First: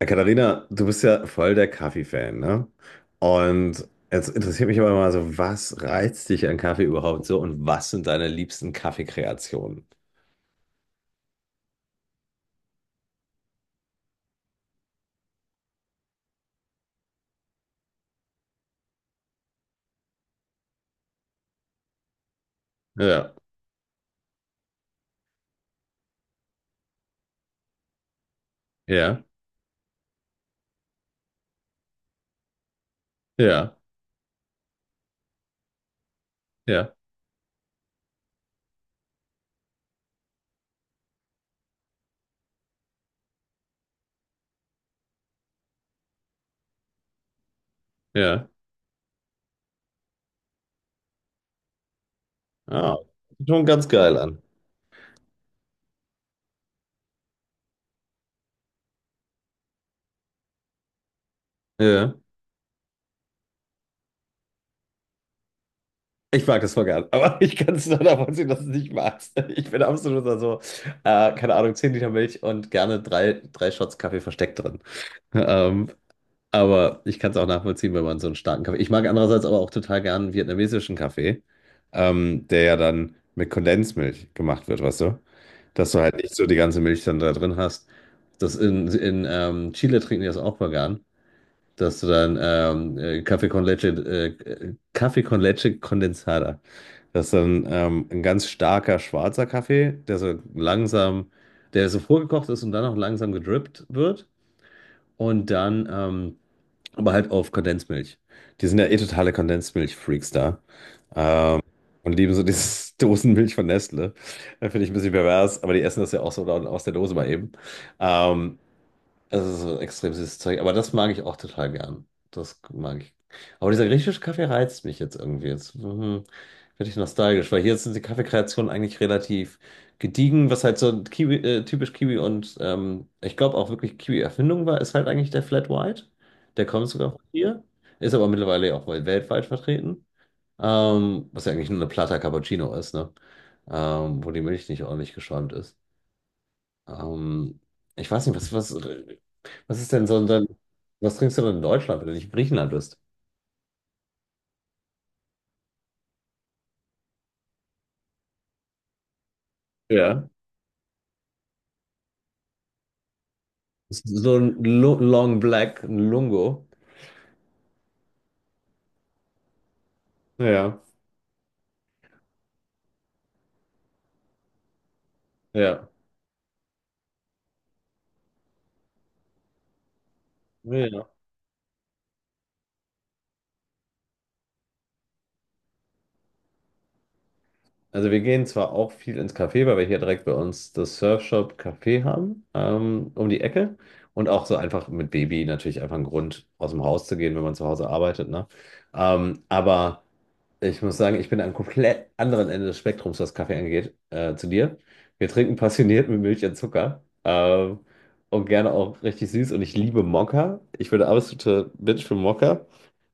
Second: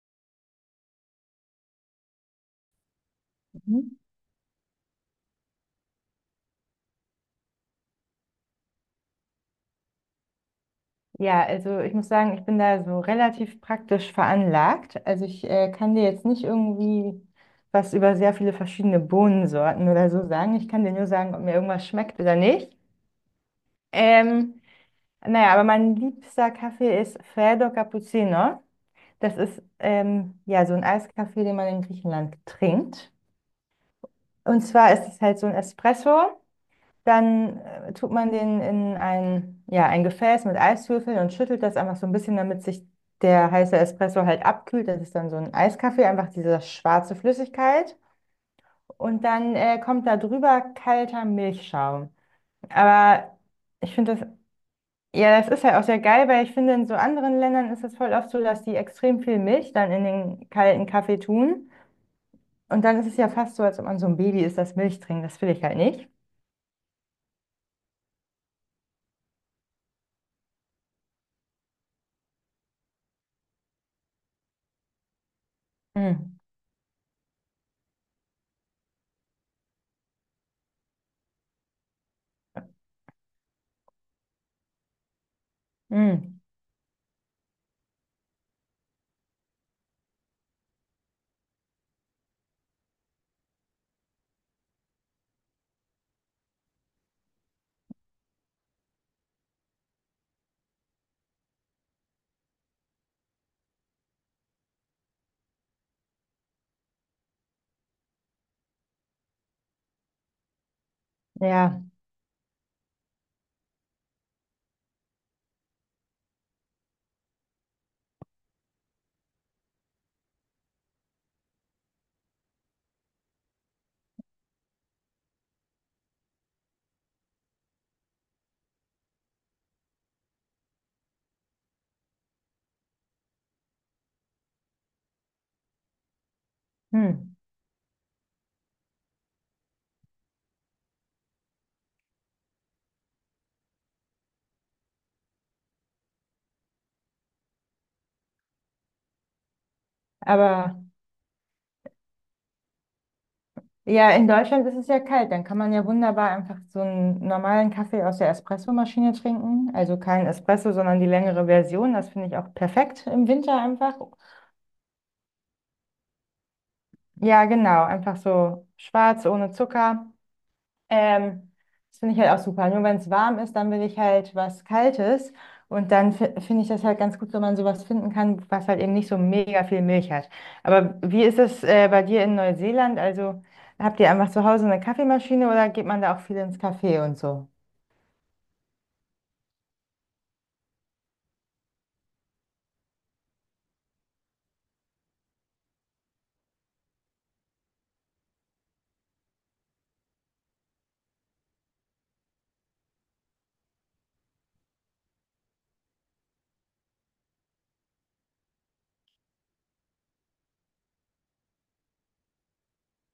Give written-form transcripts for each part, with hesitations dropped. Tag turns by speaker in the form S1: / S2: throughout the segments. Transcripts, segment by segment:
S1: Katharina, du bist ja voll der Kaffee-Fan, ne? Und
S2: Mhm.
S1: jetzt interessiert mich aber mal so, was reizt dich an Kaffee überhaupt so und was sind deine liebsten Kaffeekreationen?
S2: Ja, also ich muss sagen, ich bin da so relativ praktisch veranlagt. Also ich kann dir jetzt nicht irgendwie was über sehr viele verschiedene Bohnensorten oder so sagen. Ich kann dir nur sagen, ob mir irgendwas schmeckt oder nicht.
S1: Ja,
S2: Ähm, naja, aber mein liebster Kaffee ist Freddo Cappuccino.
S1: ja,
S2: Das ist ja so ein Eiskaffee, den man in Griechenland trinkt.
S1: ja,
S2: Und zwar ist es halt so ein Espresso.
S1: ja,
S2: Dann tut man den in ein, ja, ein Gefäß mit Eiswürfeln und schüttelt das einfach so ein bisschen, damit sich der heiße Espresso halt abkühlt. Das ist dann so ein Eiskaffee, einfach diese schwarze Flüssigkeit.
S1: ja.
S2: Und dann kommt da drüber kalter Milchschaum.
S1: Ah,
S2: Aber
S1: sieht schon ganz
S2: ich finde
S1: geil
S2: das,
S1: an.
S2: ja, das ist halt auch sehr geil, weil ich finde, in so anderen Ländern ist es voll oft so, dass die extrem viel Milch dann in den kalten Kaffee tun.
S1: Ja.
S2: Und dann ist es ja fast so, als ob man so ein Baby ist, das Milch trinkt. Das will ich halt nicht.
S1: Ich mag das voll gern, aber ich kann es nur davon sehen, dass du es nicht magst. Ich bin absoluter so, keine Ahnung, 10 Liter Milch und gerne drei Shots Kaffee versteckt drin. Ähm,
S2: Mm,
S1: Aber ich kann es auch nachvollziehen, wenn man so einen starken Kaffee. Ich mag andererseits aber auch total gern vietnamesischen Kaffee, der ja dann mit Kondensmilch gemacht wird, weißt du? Dass du halt nicht
S2: mm,
S1: so die ganze Milch dann da drin hast. Das in Chile trinken die das auch vegan, dass du dann Kaffee con leche Condensada. Das ist dann ein ganz starker schwarzer Kaffee, der so vorgekocht ist und dann auch langsam gedrippt wird und dann aber halt auf Kondensmilch. Die sind ja eh totale Kondensmilch-Freaks da. Ähm,
S2: ja.
S1: und lieben so dieses Dosenmilch von Nestle. Das finde ich ein bisschen pervers, aber die essen das ja auch so dann aus der Dose mal eben. Ähm, Es ist so extrem süßes Zeug, aber das mag ich auch total gern. Das mag ich. Aber dieser griechische Kaffee reizt mich jetzt irgendwie. Jetzt werde ich nostalgisch, weil hier sind die Kaffeekreationen eigentlich relativ gediegen, was halt so Kiwi, typisch Kiwi und ich glaube auch wirklich Kiwi-Erfindung war, ist halt eigentlich der Flat White. Der kommt sogar von
S2: Mm.
S1: hier, ist aber mittlerweile auch wohl weltweit vertreten. Was ja eigentlich nur eine Plata Cappuccino ist, ne? Wo die Milch nicht ordentlich geschäumt ist. Ähm, ich weiß nicht, was, was, was ist denn so ein, dein-
S2: Aber
S1: was trinkst du denn in Deutschland, wenn du nicht in Griechenland bist?
S2: ja, in Deutschland ist es ja kalt. Dann kann man ja wunderbar einfach so einen normalen Kaffee aus der Espressomaschine trinken. Also kein
S1: Ja,
S2: Espresso, sondern die längere Version. Das finde ich auch perfekt im Winter einfach.
S1: so ein Long Black, ein Lungo.
S2: Ja, genau. Einfach so schwarz, ohne Zucker.
S1: Ja,
S2: Ähm, das finde ich halt auch super. Nur wenn es warm ist, dann will ich halt was Kaltes.
S1: ja.
S2: Und dann finde ich das halt ganz gut, wenn man sowas finden kann, was halt eben nicht so mega viel Milch hat. Aber
S1: Ja.
S2: wie ist es bei dir in Neuseeland? Also habt ihr einfach zu Hause eine Kaffeemaschine oder geht man da auch viel ins Café und so?
S1: Also wir gehen zwar auch viel ins Café, weil wir hier direkt bei uns das Surfshop Café haben, um die Ecke. Und auch so einfach mit Baby natürlich einfach ein Grund, aus dem Haus zu gehen, wenn man zu Hause arbeitet, ne? Aber ich muss sagen, ich bin am komplett anderen Ende des Spektrums, was Kaffee angeht, zu dir. Wir trinken passioniert mit Milch und Zucker. Und gerne auch richtig süß. Und ich liebe Mokka. Ich bin der absolute Bitch für Mokka.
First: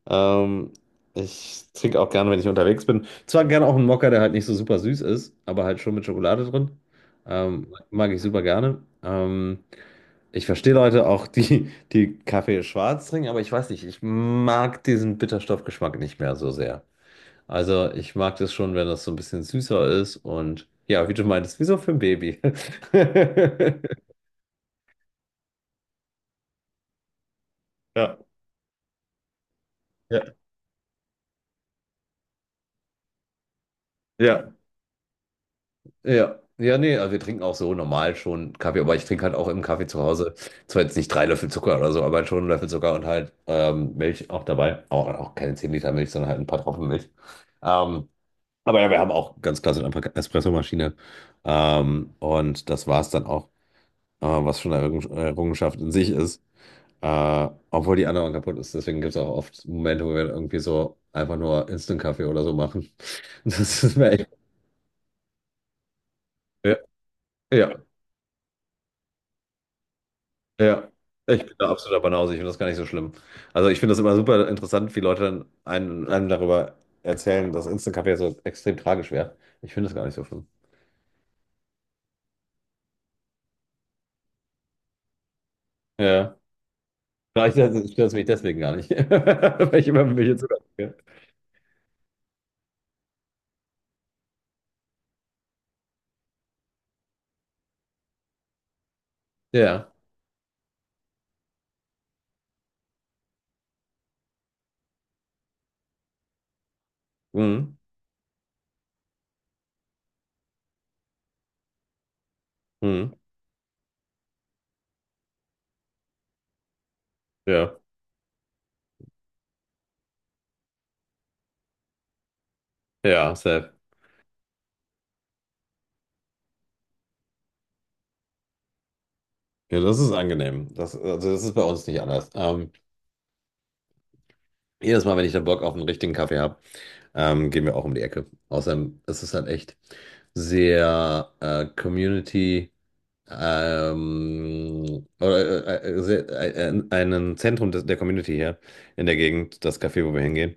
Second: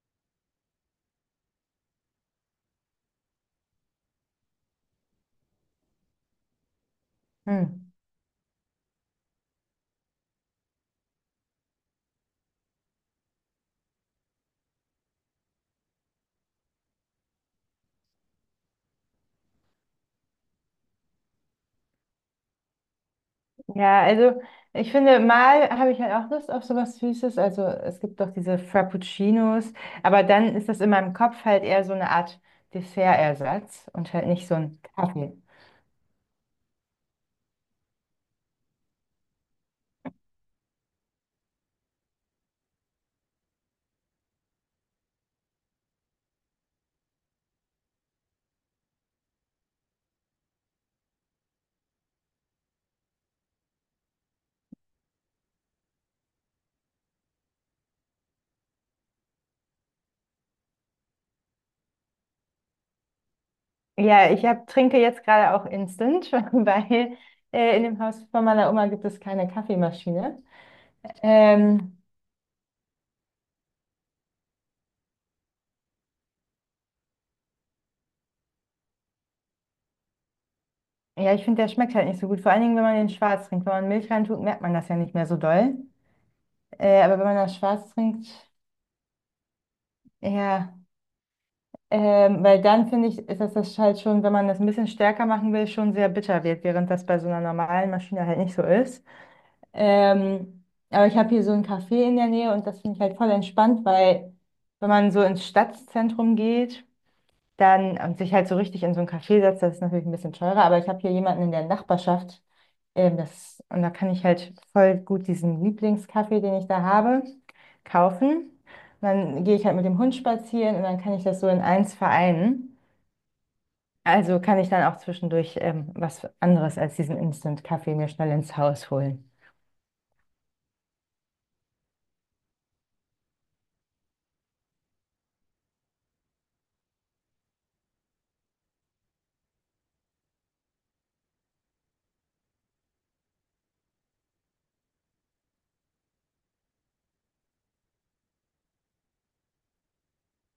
S1: Ähm, Ich trinke auch gerne, wenn ich unterwegs bin. Zwar gerne auch einen Mokka, der halt nicht so super süß ist, aber halt schon mit Schokolade drin.
S2: Hm.
S1: Mag ich super gerne. Ich verstehe Leute auch, die Kaffee schwarz trinken, aber ich weiß nicht, ich mag diesen Bitterstoffgeschmack nicht mehr so sehr. Also ich mag das schon, wenn das so ein bisschen süßer ist und ja, wie du meintest, wie so für ein Baby.
S2: Ja, also ich finde, mal habe ich halt auch Lust auf sowas Süßes. Also es
S1: Ja,
S2: gibt doch diese Frappuccinos, aber
S1: ja,
S2: dann ist das in meinem Kopf halt eher so eine Art Dessertersatz und halt nicht
S1: ja.
S2: so ein Kaffee.
S1: Ja, ja, nee, also wir trinken auch so normal schon Kaffee, aber ich trinke halt auch im Kaffee zu Hause. Zwar jetzt nicht 3 Löffel Zucker oder so, aber halt schon einen Löffel Zucker und halt Milch auch dabei. Auch keine 10 Liter Milch, sondern halt ein paar Tropfen Milch. Ähm, aber ja, wir haben auch ganz klassisch einfach Espressomaschine. Und das war es dann auch, was schon eine Errungenschaft in sich ist. Obwohl die andere kaputt ist, deswegen gibt es auch oft Momente, wo wir irgendwie so einfach nur Instant-Kaffee oder so machen. Das ist mir echt.
S2: Ja, trinke jetzt gerade auch Instant,
S1: Ja.
S2: weil
S1: Ja,
S2: in dem Haus von meiner Oma gibt es keine Kaffeemaschine.
S1: ja, ich bin da
S2: Ähm,
S1: absoluter Banause, ich finde das gar nicht so schlimm. Also ich finde das immer super interessant, wie Leute dann einem darüber erzählen, dass Instant Kaffee so extrem tragisch wäre. Ich finde das gar nicht so schlimm.
S2: ja, ich finde, der schmeckt halt nicht so gut. Vor allen Dingen, wenn man den schwarz trinkt. Wenn man Milch reintut, merkt man das ja nicht mehr so doll.
S1: Ja.
S2: Aber wenn man
S1: Vielleicht
S2: das schwarz
S1: stört es mich
S2: trinkt,
S1: deswegen gar nicht. Weil ich immer mit mir.
S2: ja, weil dann finde ich, ist das halt schon, wenn man das ein bisschen stärker machen will, schon sehr bitter wird, während das bei so einer normalen Maschine halt nicht so ist.
S1: Ja.
S2: Ähm, aber ich habe hier so ein Café in der Nähe und das finde ich halt voll entspannt, weil wenn man so ins Stadtzentrum geht,
S1: Mhm.
S2: dann und sich halt so richtig in so ein Café setzt, das ist natürlich ein bisschen teurer, aber ich habe hier jemanden in der Nachbarschaft,
S1: Mhm.
S2: und da kann ich halt voll gut diesen Lieblingskaffee, den ich da habe,
S1: Ja.
S2: kaufen. Und dann gehe ich halt mit dem Hund spazieren und dann kann ich das so in eins vereinen.
S1: Ja, safe.
S2: Also kann ich dann auch zwischendurch was anderes als diesen Instant-Kaffee mir schnell ins Haus holen.
S1: Ja, das ist angenehm. Das, also das ist bei uns nicht anders. Jedes Mal, wenn ich dann Bock auf einen richtigen Kaffee habe, gehen wir auch um die Ecke. Außerdem ist es halt echt sehr Community. Oder, einen Zentrum des, der Community hier in der Gegend, das Café, wo wir hingehen.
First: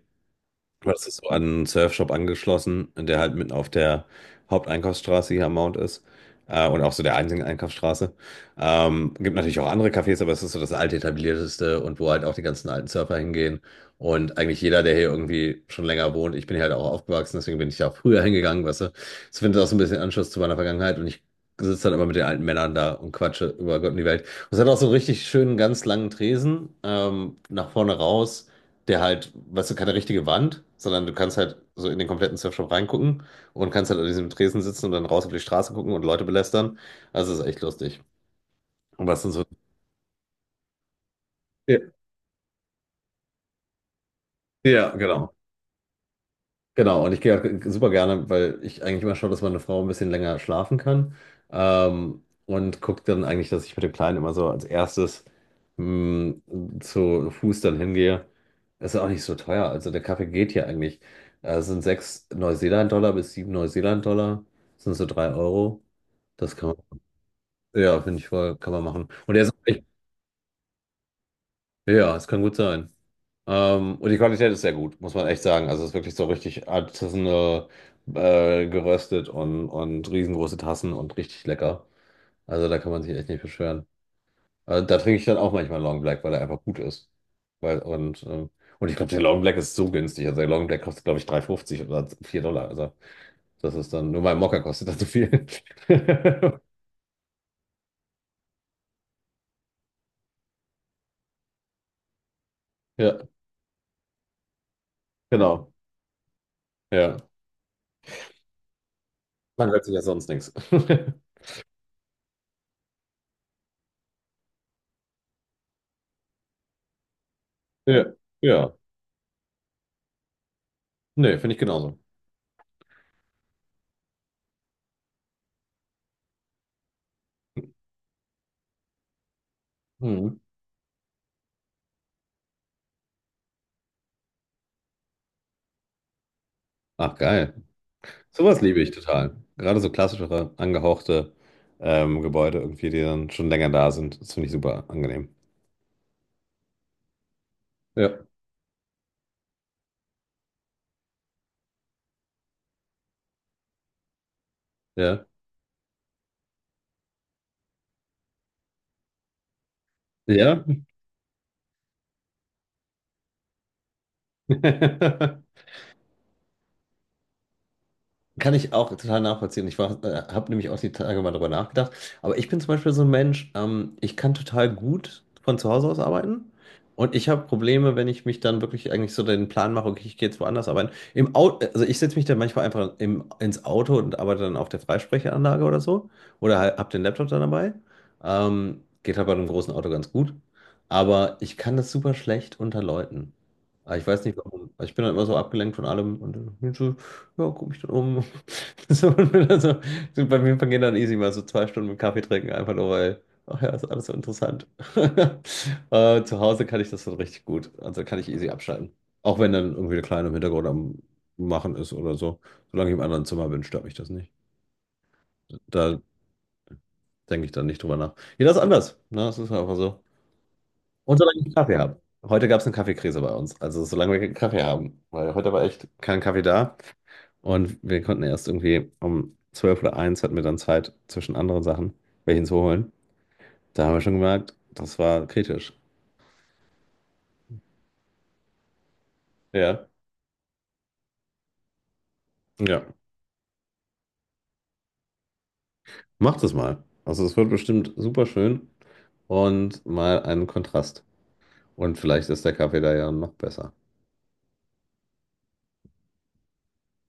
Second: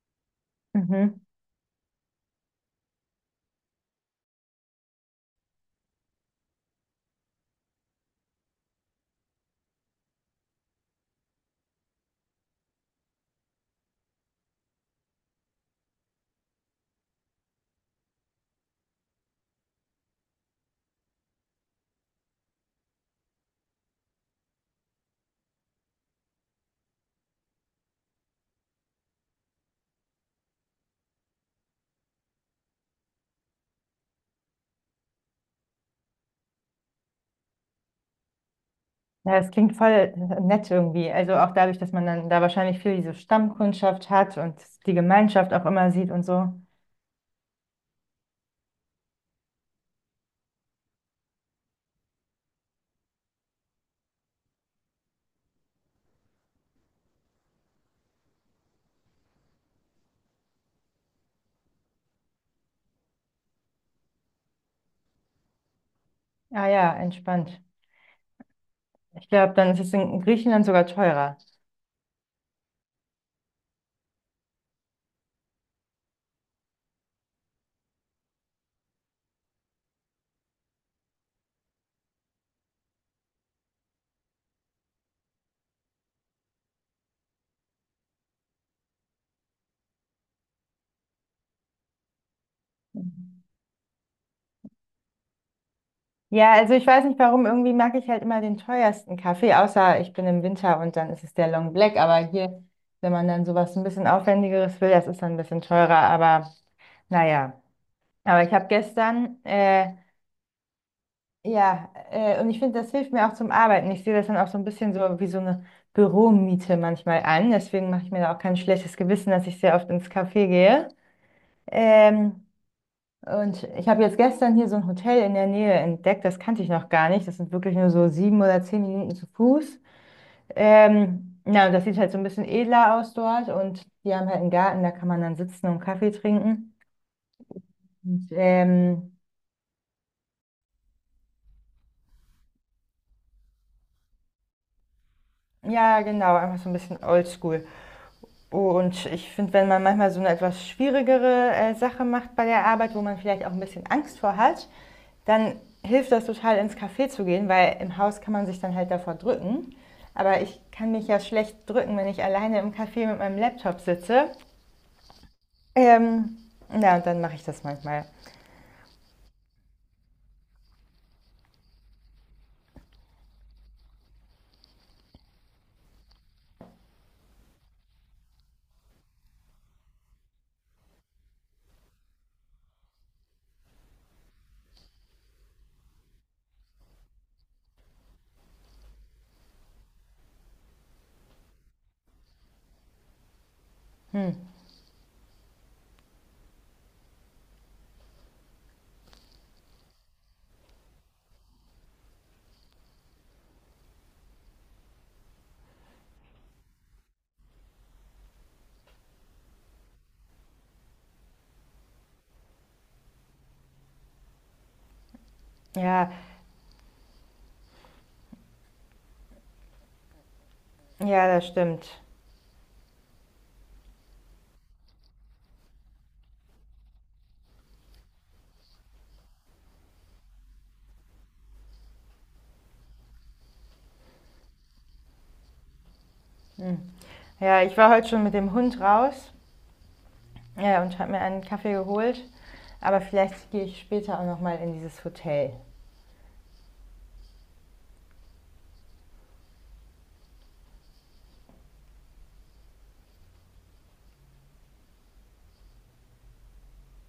S1: Das
S2: Mhm.
S1: ist so an einen Surfshop angeschlossen, der halt mitten auf der Haupteinkaufsstraße hier am Mount ist. Und auch so der einzigen Einkaufsstraße. Gibt natürlich auch andere Cafés, aber es ist so das alte etablierteste und wo halt auch die ganzen alten Surfer hingehen. Und eigentlich jeder, der hier irgendwie schon länger wohnt, ich bin hier halt auch aufgewachsen, deswegen bin ich da auch früher hingegangen, weißt du. Ich finde das findet auch so ein bisschen Anschluss zu meiner Vergangenheit und ich sitze dann immer mit den alten Männern da und quatsche über Gott und die Welt. Und es hat auch so einen richtig schönen, ganz langen Tresen, nach vorne raus der halt, weißt du, keine richtige Wand, sondern du kannst halt so in den kompletten Surfshop reingucken und kannst halt an diesem Tresen sitzen und dann raus auf die Straße gucken und Leute belästern. Also das ist echt lustig. Und was sind
S2: Ja,
S1: so.
S2: es klingt voll nett irgendwie. Also auch
S1: Ja,
S2: dadurch, dass man dann da wahrscheinlich viel diese Stammkundschaft hat und
S1: ja,
S2: die
S1: genau.
S2: Gemeinschaft auch immer sieht und so.
S1: Genau, und ich gehe auch super gerne, weil ich eigentlich immer schaue, dass meine Frau ein bisschen länger schlafen kann. Und gucke dann eigentlich, dass ich mit dem Kleinen immer so als erstes mh, zu Fuß dann hingehe. Ist ja auch nicht so teuer. Also der Kaffee geht hier eigentlich. Es sind 6 Neuseeland-Dollar bis 7 Neuseeland-Dollar. Das sind so 3 Euro. Das
S2: Ah
S1: kann
S2: ja,
S1: man.
S2: entspannt.
S1: Ja, finde ich voll, kann man machen.
S2: Ich
S1: Und er ist
S2: glaube, dann ist es in Griechenland sogar teurer.
S1: ja, es kann gut sein. Und die Qualität ist sehr gut, muss man echt sagen. Also es ist wirklich so richtig artisanal geröstet und riesengroße Tassen und richtig lecker. Also da kann man sich echt nicht beschweren. Da trinke ich dann auch manchmal Long Black, weil er einfach gut ist. Weil, und, ähm, und ich glaube, der Long Black ist so günstig. Also der Long Black kostet, glaube ich, 3,50 oder 4 Dollar. Also das ist dann, nur mein Mokka kostet dann so viel.
S2: Ja, also ich weiß nicht warum, irgendwie mag ich halt immer den teuersten Kaffee, außer ich bin im Winter und dann ist es der Long Black. Aber hier, wenn
S1: Ja,
S2: man dann sowas ein bisschen aufwendigeres will, das ist dann ein bisschen
S1: genau.
S2: teurer. Aber
S1: Ja.
S2: naja. Aber ich habe gestern,
S1: Man hört sich ja sonst nichts.
S2: ja, und ich finde, das hilft mir auch zum Arbeiten. Ich sehe das dann auch so ein bisschen so wie so eine Büromiete manchmal an. Deswegen mache ich
S1: Ja,
S2: mir da auch kein
S1: ja.
S2: schlechtes Gewissen, dass ich sehr oft ins Café gehe.
S1: Nee, finde ich genauso.
S2: Ähm, und ich habe jetzt gestern hier so ein Hotel in der Nähe entdeckt, das kannte ich noch gar nicht. Das sind wirklich nur so 7 oder 10 Minuten zu Fuß.
S1: Mhm.
S2: Und das sieht halt so ein bisschen edler aus dort. Und die haben halt einen Garten, da kann man dann sitzen und Kaffee trinken.
S1: Ach, geil.
S2: Und,
S1: Sowas liebe ich total. Gerade so klassischere, angehauchte Gebäude, irgendwie, die dann schon länger da sind. Das finde ich super angenehm.
S2: ja, genau, einfach so ein bisschen oldschool.
S1: Ja.
S2: Und ich finde, wenn man manchmal so eine etwas schwierigere Sache macht bei der Arbeit, wo man vielleicht auch ein bisschen Angst vor hat,
S1: Ja.
S2: dann hilft das total ins Café zu gehen, weil im Haus kann man sich dann halt davor drücken. Aber ich
S1: Ja.
S2: kann mich ja schlecht drücken, wenn ich alleine im Café mit meinem Laptop sitze. Ähm, ja, und dann mache ich das manchmal.
S1: Kann ich auch total nachvollziehen. Ich habe nämlich auch die Tage mal drüber nachgedacht. Aber ich bin zum Beispiel so ein Mensch, ich kann total gut von zu Hause aus arbeiten. Und ich habe Probleme, wenn ich mich dann wirklich eigentlich so den Plan mache, okay, ich gehe jetzt woanders arbeiten. Im Auto, also ich setze mich dann manchmal einfach ins Auto und arbeite dann auf der Freisprechanlage oder so. Oder halt, habe den Laptop dann dabei. Geht halt bei einem großen Auto ganz gut. Aber ich kann das super schlecht unter Leuten. Aber ich weiß nicht warum. Also ich bin dann immer so abgelenkt von allem und äh, ja, guck mich dann um. So, und dann so, bei mir vergehen dann easy mal so 2 Stunden mit Kaffee trinken, einfach nur weil, ach ja, ist alles so interessant. Zu Hause kann ich das dann richtig gut. Also kann ich easy abschalten. Auch wenn dann irgendwie der Kleine im Hintergrund am Machen ist oder so. Solange ich im anderen Zimmer bin, stört mich das nicht. Da
S2: Ja,
S1: denke ich dann nicht drüber nach. Jeder ist anders. Ne? Das ist einfach so. Und
S2: ja,
S1: solange
S2: das
S1: ich Kaffee habe.
S2: stimmt.
S1: Heute gab es eine Kaffeekrise bei uns. Also solange wir keinen Kaffee haben. Weil heute war echt kein Kaffee da. Und wir konnten erst irgendwie um 12 oder 1 hatten wir dann Zeit zwischen anderen Sachen, welchen zu holen. Da haben wir schon gemerkt, das war kritisch.
S2: Hm. Ja, ich war heute schon mit dem Hund raus,
S1: Ja.
S2: ja, und habe mir einen Kaffee geholt.
S1: Ja.
S2: Aber vielleicht gehe ich später auch nochmal in dieses Hotel.
S1: Macht es mal. Also es wird bestimmt super schön und mal einen Kontrast. Und vielleicht ist der Kaffee da ja noch besser.